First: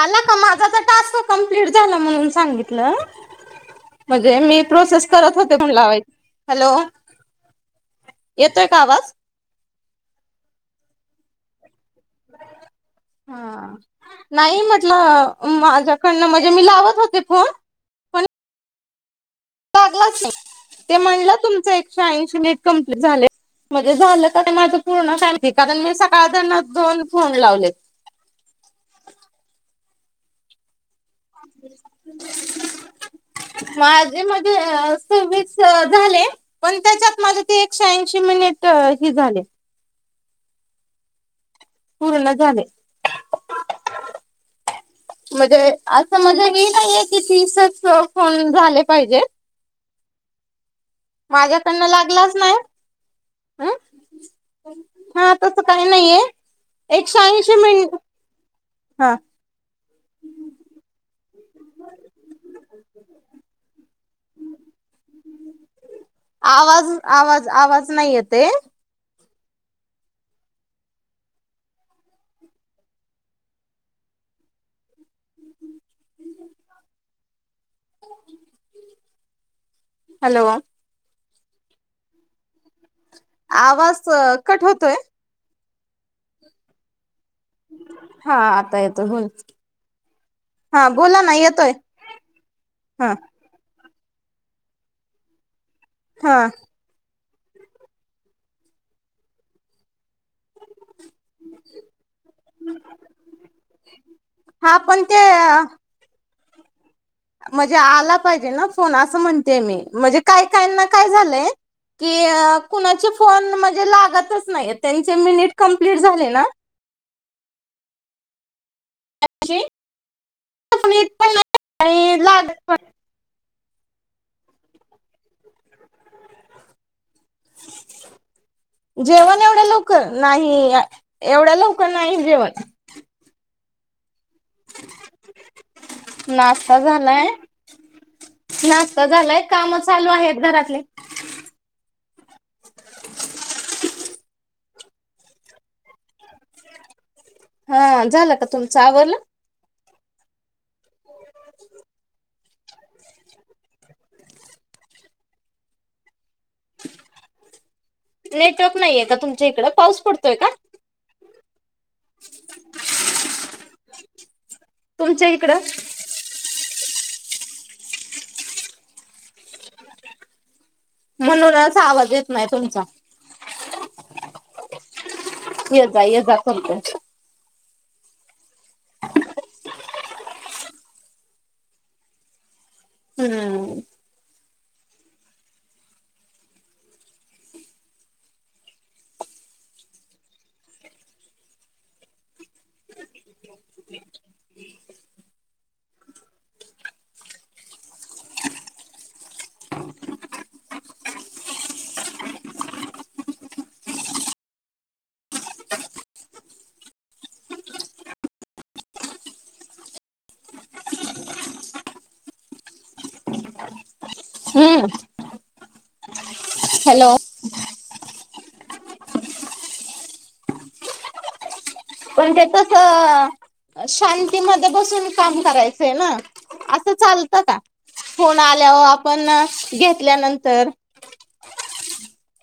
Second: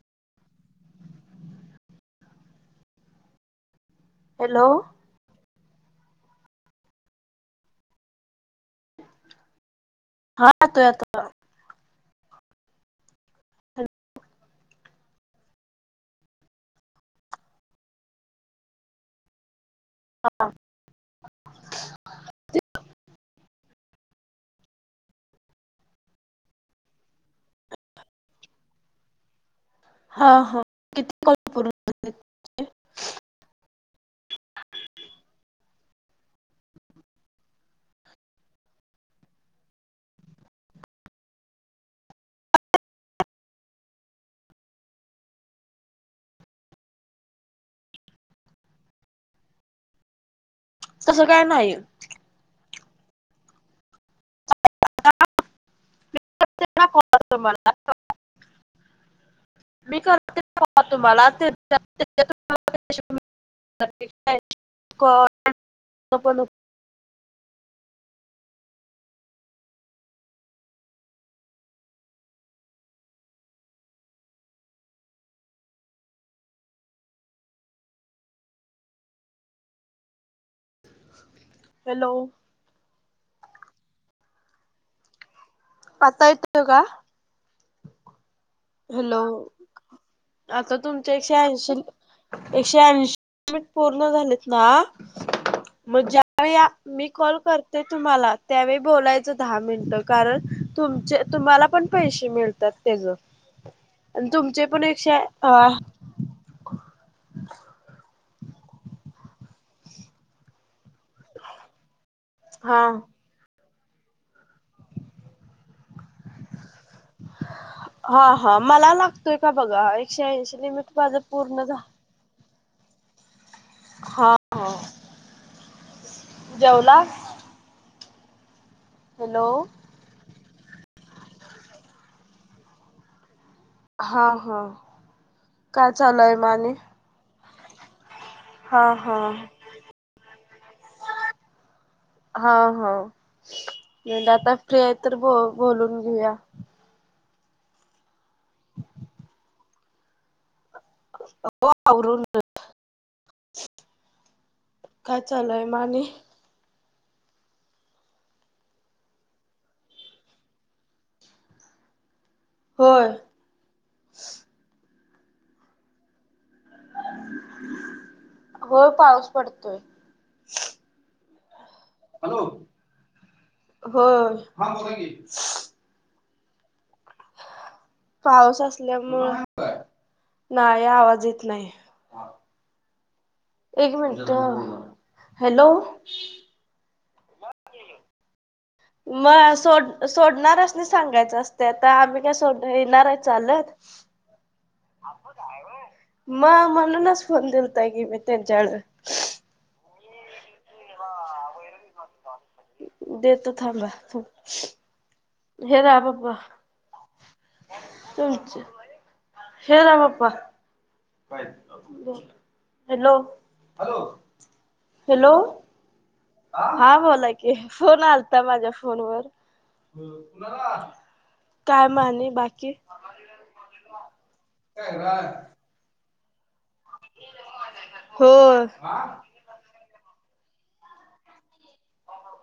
आला का? माझा तर टास्क कमप्लीट झाला म्हणून सांगितलं. म्हणजे मी हॅलो प्रोसेस करत होते फोन लावायच हॅलो, येतोय का आवाज? हा येतो आता. हां. हॅलो ह नाही म्हटलं, माझ्याकडनं म्हणजे मी लावत होते फोन पण ते [unintelligible] म्हणल तुमच एकशे ऐंशी मिनिट कमप्लीट झालय म्हणजे झालं का माझ पूर्ण काय माहित? कारण मी सकाळ दरन दोन फोन लावलेत. हा हा, किती कॉल करू [inaudible] माझे मध्ये अ सव्वीस झाले. पण त्याच्यात माझ ते एकशे ऐंशी मिनिट हे झाले. पुर्ण झाले. म्हणजे असं म्हणजे हे नाहीये की, तीसच कॉल झाले पाहिजे. तसं काय नाही माझ्याकडन लागलाच नाही. आ, हा तस काही नाहीये. करा कॉल एकशे ऐंशी तुम्हाला मिनिट, हां मी करते कॉल तुम्हाला, ते ते एकशे ऐंशी मिनिट पुर्ण झाल की [unintelligible] कॉल पण [unintelligible] आवाज, आवाज, आवाज, नाही येतय. हॅलो. हॅलो आवाज कट होतोय. आता येतोय का? हा. येतोय हॅलो, बोल आता हा तुमचे बोला ना एकशे येतोय ऐशी, एकशे हा ऐशी वीस पूर्ण झालेत ना, मग हा ज्यावेळी मी कॉल करते तुम्हाला त्यावेळी बोलायचं दहा मिनटं, कारण तुमचे तुम्हाला पण पैसे मिळतात त्याज, आणि तुमचे हा पण एकशे ते आ म्हणजे आला पाहिजे ना फोन असं म्हणतेय मी, म्हणजे काही काहींना काय झालंय की, हा कुणाचे फोन म्हणजे लागतच नाही त्यांचे मिनट कम्पलीट झालेत ना हा हा मला लागतोय का जी बघा, एकशे ऐंशी ल पण मट येत भाज पण पूर्ण नाही झा आणि लागत पण हा, जेवला? जेवण हॅलो एवढ्या लवकर नाही, एवढ्या लवकर नाही जेवत. हा-हा काय चालय मामी? कणाय, नाश्ता हा झालाय काम चालू आहेत घरातले. हा हो,, [unintelligible] आता फ्री आहे तर बोलून घेऊया. हा, झालं का तुमचं आवरलं? हो आवरून [unintelligible] काय चालंय मामी? नेटवर्क नाही आहे का तुमच्या इकडं, पाऊस पडतोय का? होय. तुमच्या इकडं? व्हय पाऊस पडतोय. म्हणूनच आवाज येत नाही तुमचा. हो. हा बोला की, येजा-येजा [unintelligible] पाऊस असल्यामुळे नाही, आवाज येत नाही. हम्म एक मिनिटं, हॅलो. मग सोड सोडणाऱ्यांसनी सांगायचं असते आता. आम्ही काय सोड येणार आहे चालत. [inaudible] म म्हणूनच फोन दिलताय की मी त्यांच्याकळ. देतो थांबा. हे रा पप्पा. तुमचे हे रा पप्पा. Hello, hello. हम्म, हा हॅलो बोला कि, फोन आलता माझ्या फोन वर. पण ते कसं शांतीमध्ये बसून काम करायचंय ना, असं चालतं का? हो फोन आल्यावर आपण घेतल्यानंतर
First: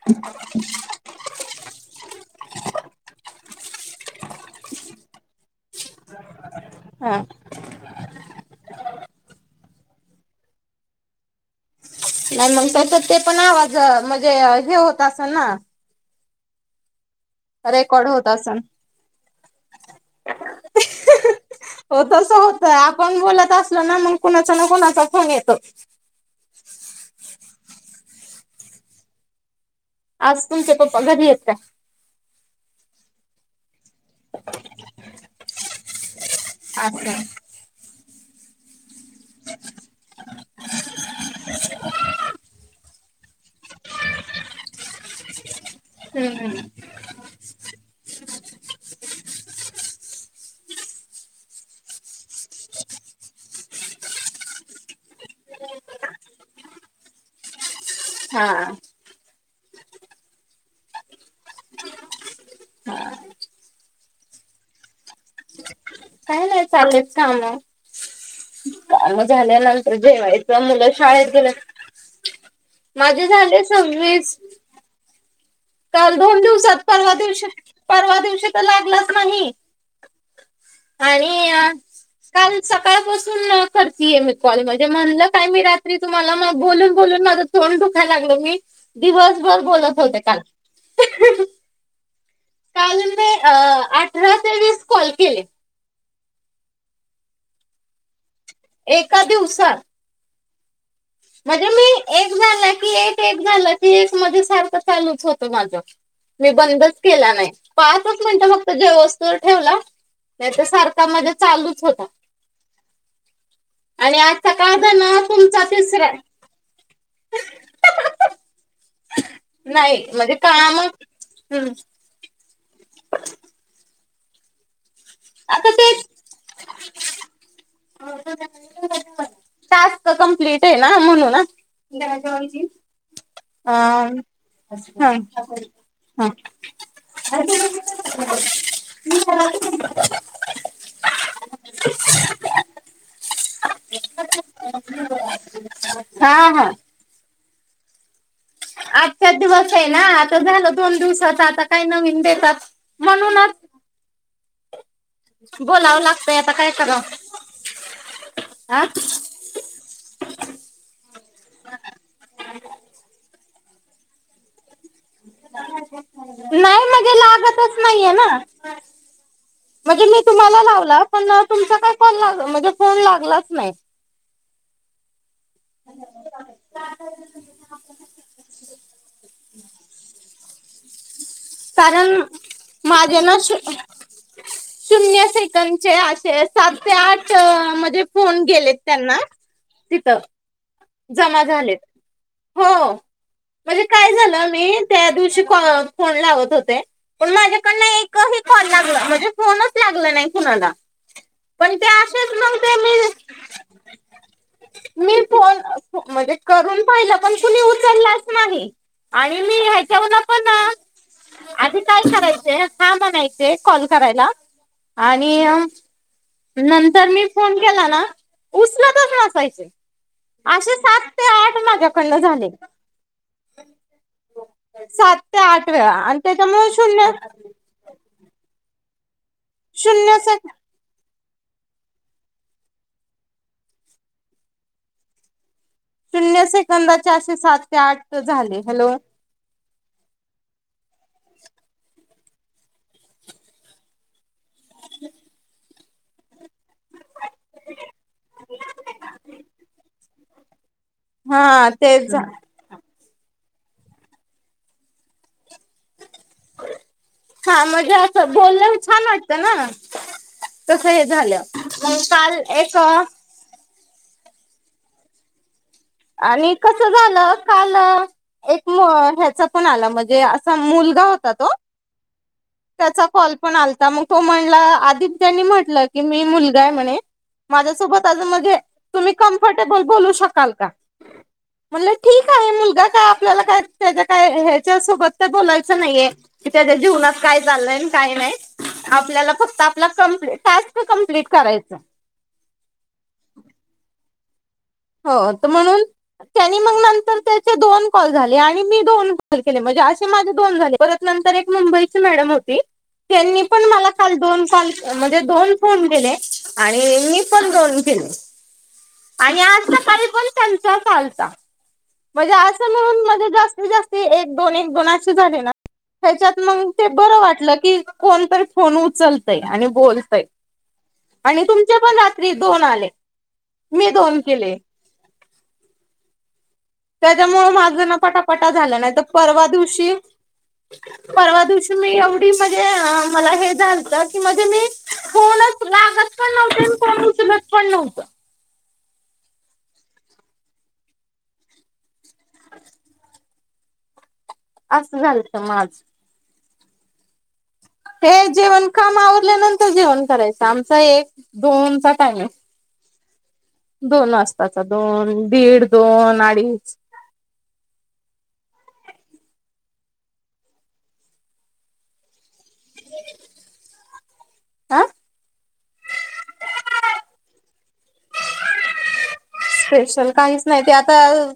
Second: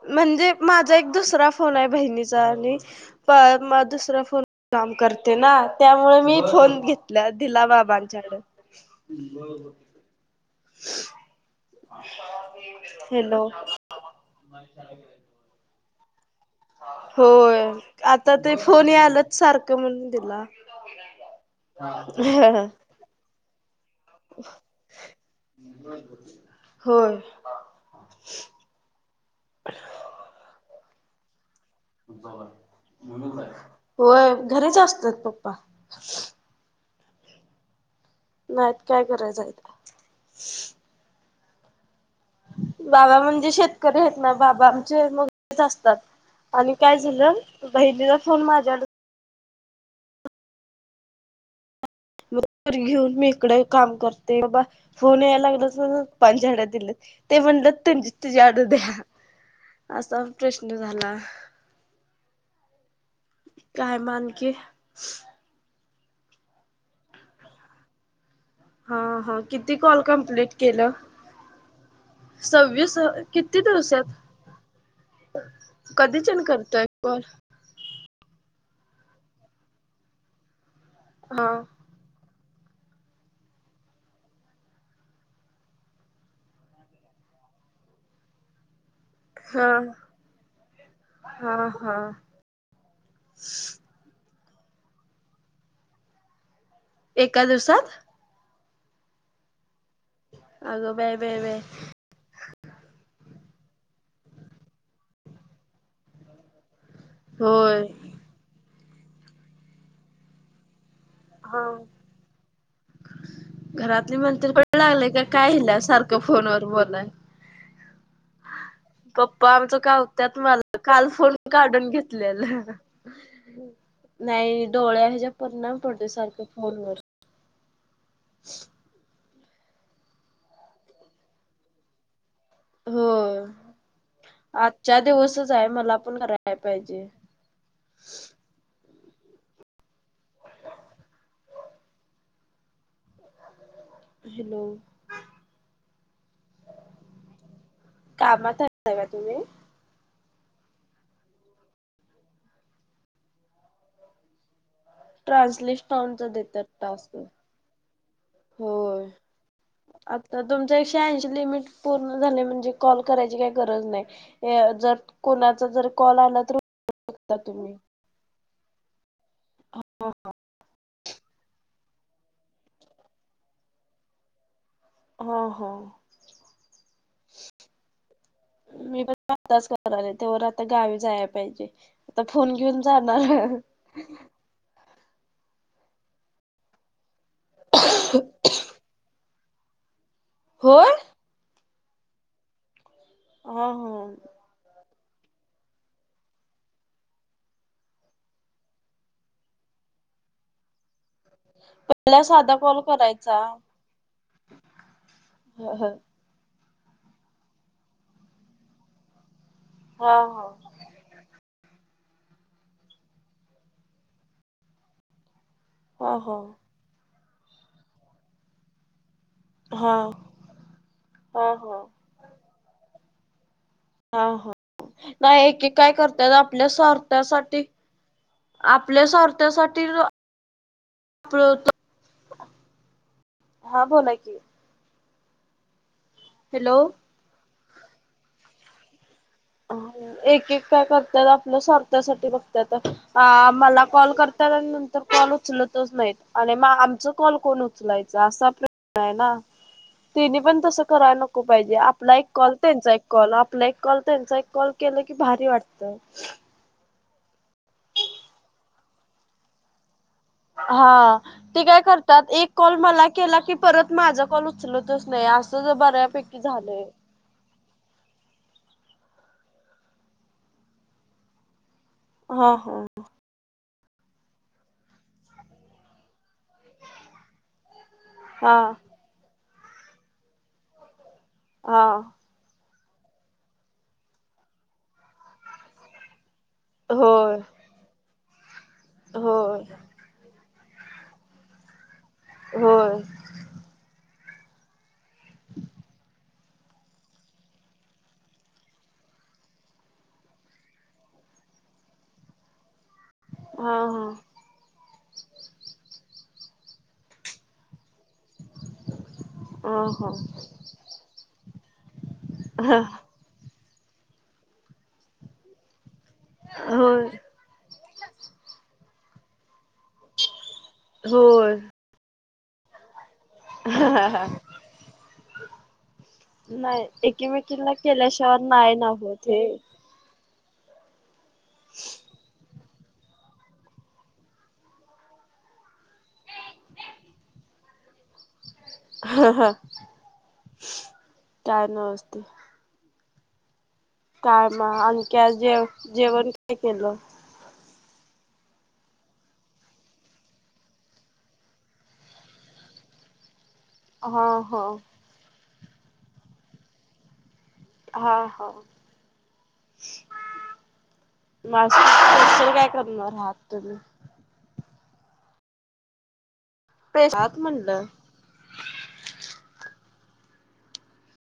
म्हणजे माझा एक दुसरा फोन आहे बहिणीचा आणि पण मग दुसरा फोन काम करते ना, त्यामुळे मी फोन हा घेतला, दिला बाबांच्याकडं नाही मग तसं ते पण हॅलो आवाज म्हणजे हे होत असल ना, होय, रेकॉर्ड होत आता ते असेल फोन यालात सारखं म्हणून दिला. हो तस होतंय. आपण बोलत असलो ना मग कुणाचा ना कुणाचा फोन येतो. होय. आज तुमचे पप्पा घरी हेत काय? होय घरीच असतात पप्पा. आसं नाहीत, काय करायचेयत. बाबा म्हणजे शेतकरी आहेत ना, बाबा आमचे मग असतात. हम्म आणि काय झालं? बहिणीला फोन माझ्या मग घरी घेऊन मी इकडे काम करते बबा. फोन यायला लागलं तर पप्पाच्याकडं दिलेत ते म्हणलेत हा तिच्याकड द्या. असा प्रश्न झाला. काय मग आणखी? काय नाही चाललेत छान आहे. हा हा, किती कॉल कप्लीट जेवायचं मुलं केलं. शाळेत गेलं सव्वीस, माझे किती झाले दिवसातं? सव्वीस काल दोन दिवसात, परवा दिवशी. परवा दिवशी त लागलाचं नाही हा आणि काल सकाळपासून करतीये मी कॉल म्हणजे म्हणलं काय मी रात्री तुम्हाला मगं बोलून बोलून माझ तोडं दुखाय लागलं. मी दिवसभर हा बोलत होते काल. हा हा, राते वीस कॉल केले. एका दिवसात. एका दिवसातं आग म्हणजे मी. एक झालं की एक, एक झालं की एक मध्ये सारखं चालूच होत माझं, मी बंदच केला नाही होय पाचच मिनटं फक्त जेवूसतवर ठेवला, नाही तर सारखा माझ्या हा चालूचं होता आणि घरातली आज सकाळ दरनं तुमचाच फोन वर बोलाय पप्पा आमच नाही म्हणजे कावत्यात मला, काम काल फोनं हम्म काढून घेत घेतल्याल, नाही डोळ्या ह्याच्या आता परिणाम ते पडतो सारख फोन वर टास्क कम्प्लीट आहे ना म्हणून हा हो आजच्या आ, दिवसच आहे मला पण कराय हा पाहिजे हा [inaudible] हॅलो [unintelligible] हा हा कामात आहे का आजचा तुम्ही दिवस आहे ना, आता झालं दोन दिवसाचं आता काही नवीन देतात म्हणूनच [inaudible] ट्रान्सलेशन बोलावं पाहुन त लागतंय आता देत्यात काय करावं टास्क, हा होय. आता तुमच एकशे ऐंशी लिमिट पूर्ण झाले, म्हणजे कॉल करायची काही गरज नाही. हे, जर कोणाचा जर कॉल आला तर उचलू शकता तुम्ही. नाहिये ना. बास. म्हणजे मी तुम्हाला लावला पण अ तुमचा काय कॉल लाग, म्हणजे फोन लागलाच नाही. हा हा मी पण आताच करणार आहे तेवर आता गावी जाया पाहिजे. कारण, आता फोन घेऊन जाणार माझ्या ना सु शून्य सेकदं चे असे सात ते आठ त म्हणजे फोन गेलेत त्यांना तिथं. होय. जमा झालेतं, हो हा म्हणजे हा. काय झालं मी त्या दिवशी कॉ फोन लावत होते पण माझ्याकडनं एकही कॉल लागला, म्हणजे फोनचं लागला नाही कुणाला. पण ते पहिला असेच साधा मंग ते कॉल मी, करायचा मी फोनं ह ह. म्हणजे करून पाहिलं पण कुणी उचलाचं नाही, आणि मी हा ह्याच्यावरन पण अ हा आधी काय करायचे, हा म्हणायचे कॉल करायला? आणि अ हा हा नंतर मी फोन केला ना उचलतच नसायचे. हा. असे सात ते हा आठ हा माझ्या कडन झालेत हा हा सात ते नाही आठ एके वेळा काय आणि करतात आपल्या त्याच्यामुळे शून्य स्वार्थासाठी आपल्या स्वार्थ्यासाठी शून्य से हा बोला की? शून्य हॅलो सेकंदाचे असे सात ते आठ झाले, हॅलो एक-एक काय करत्यात, आपल्या स्वार्थासाठी बघत्यात, आ मला कॉल कर त्यात अन नंतर कॉल उचलत तच नाहीत, आणि म आमच कॉल कोण उचलायचा असा प्रश्न आहे ना? तेनी पण तसं करायला नको हा पाहिजे. तेच आपला एक कॉल त्यांचा एक कॉल आपला एक कॉल. त्यांचा एक कॉल केल की, भारी वाटतं. हा, म्हणजे असं छान वाटत ना. तसं हे हा, झालं ते काय मग करतात काल एक कॉल मला केला की, परत माझा कॉल उचलतच नाही असं ज बर्‍याच. आणि कसं झालं. काल एक मु ह्याचा पण आला म्हणजे असा मुलगा होता तो. हा हा त्याचा कॉल पण आलता म तो म्हणला आधी त्यांनी म्हटल. की, मी मुलगा आहे म्हणे माझ्यासोबत आज म्हणजे हा तुम्ही कम्फर्टेबल बोलू शकाल का? म्हणलं हा ठीक आहे. मुलगा काय आपल्याला काय त्याच्या काय ह्याच्या सोबत तर नाहीये. की, त्याच्या जीवनात होय काय चाललंय काय नाही आपल्याला फक्त होय आपला कंप्लेट टास्क. हो, कम्प्लीट करायचं. होय. हो, त म्हणून. त्यांनी मग नंतर त्याचे दोन कॉल झाले आणि मी दोन कॉल केले म्हणजे असे माझे दोन झाले परत. नंतर म एक मुंबई चि मॅडम होती. त्यांनी पण हा मला काल मला दोन कॉल. म्हणजे दोन फोन केले. आणि मी पण दोन केले. आणि आज अ ह, सकाळी पण त्यांचाच आलता म्हणजे असं म्हणून मध्ये जास्तीत जास्ती एक दोन एक दोन अे झाले ना. त्याच्यात मग ते होय बरं वाटलं की, कोणतरी फोन उचलतय आणि बोलतय. आणि होय तुमचे पण रात्री दोन आले. हा मी दोन हा, केले नाही. त्याच्यामुळे एकीमेकीला माझ ना केल्याशिवाय पटापटा झाल. ना नाही त होत हे परवा दिवशी. परवा दिवशी मी एवढी म्हणजे मला हे झालत की, मध्ये मी. फोनच लागत पण नव्हते. अन उचलत पण नव्हत. ह ह, काय नाय व्यवस्थित. काय म असं आणखी झालत जेव माझ जेवण ते काय केलं. ते जेवण काम आवरल्यानंतर जेवण करायचं आमचा एक दोनचा टाईमीग. दोन हा वासताचा हा दोन दीड दोन अडीच. हा हा [inaudible] नाशिक चि काय करणार आहात तुम्ही? आ, [unintelligible] स्पेशल काहीच नाही ते आता.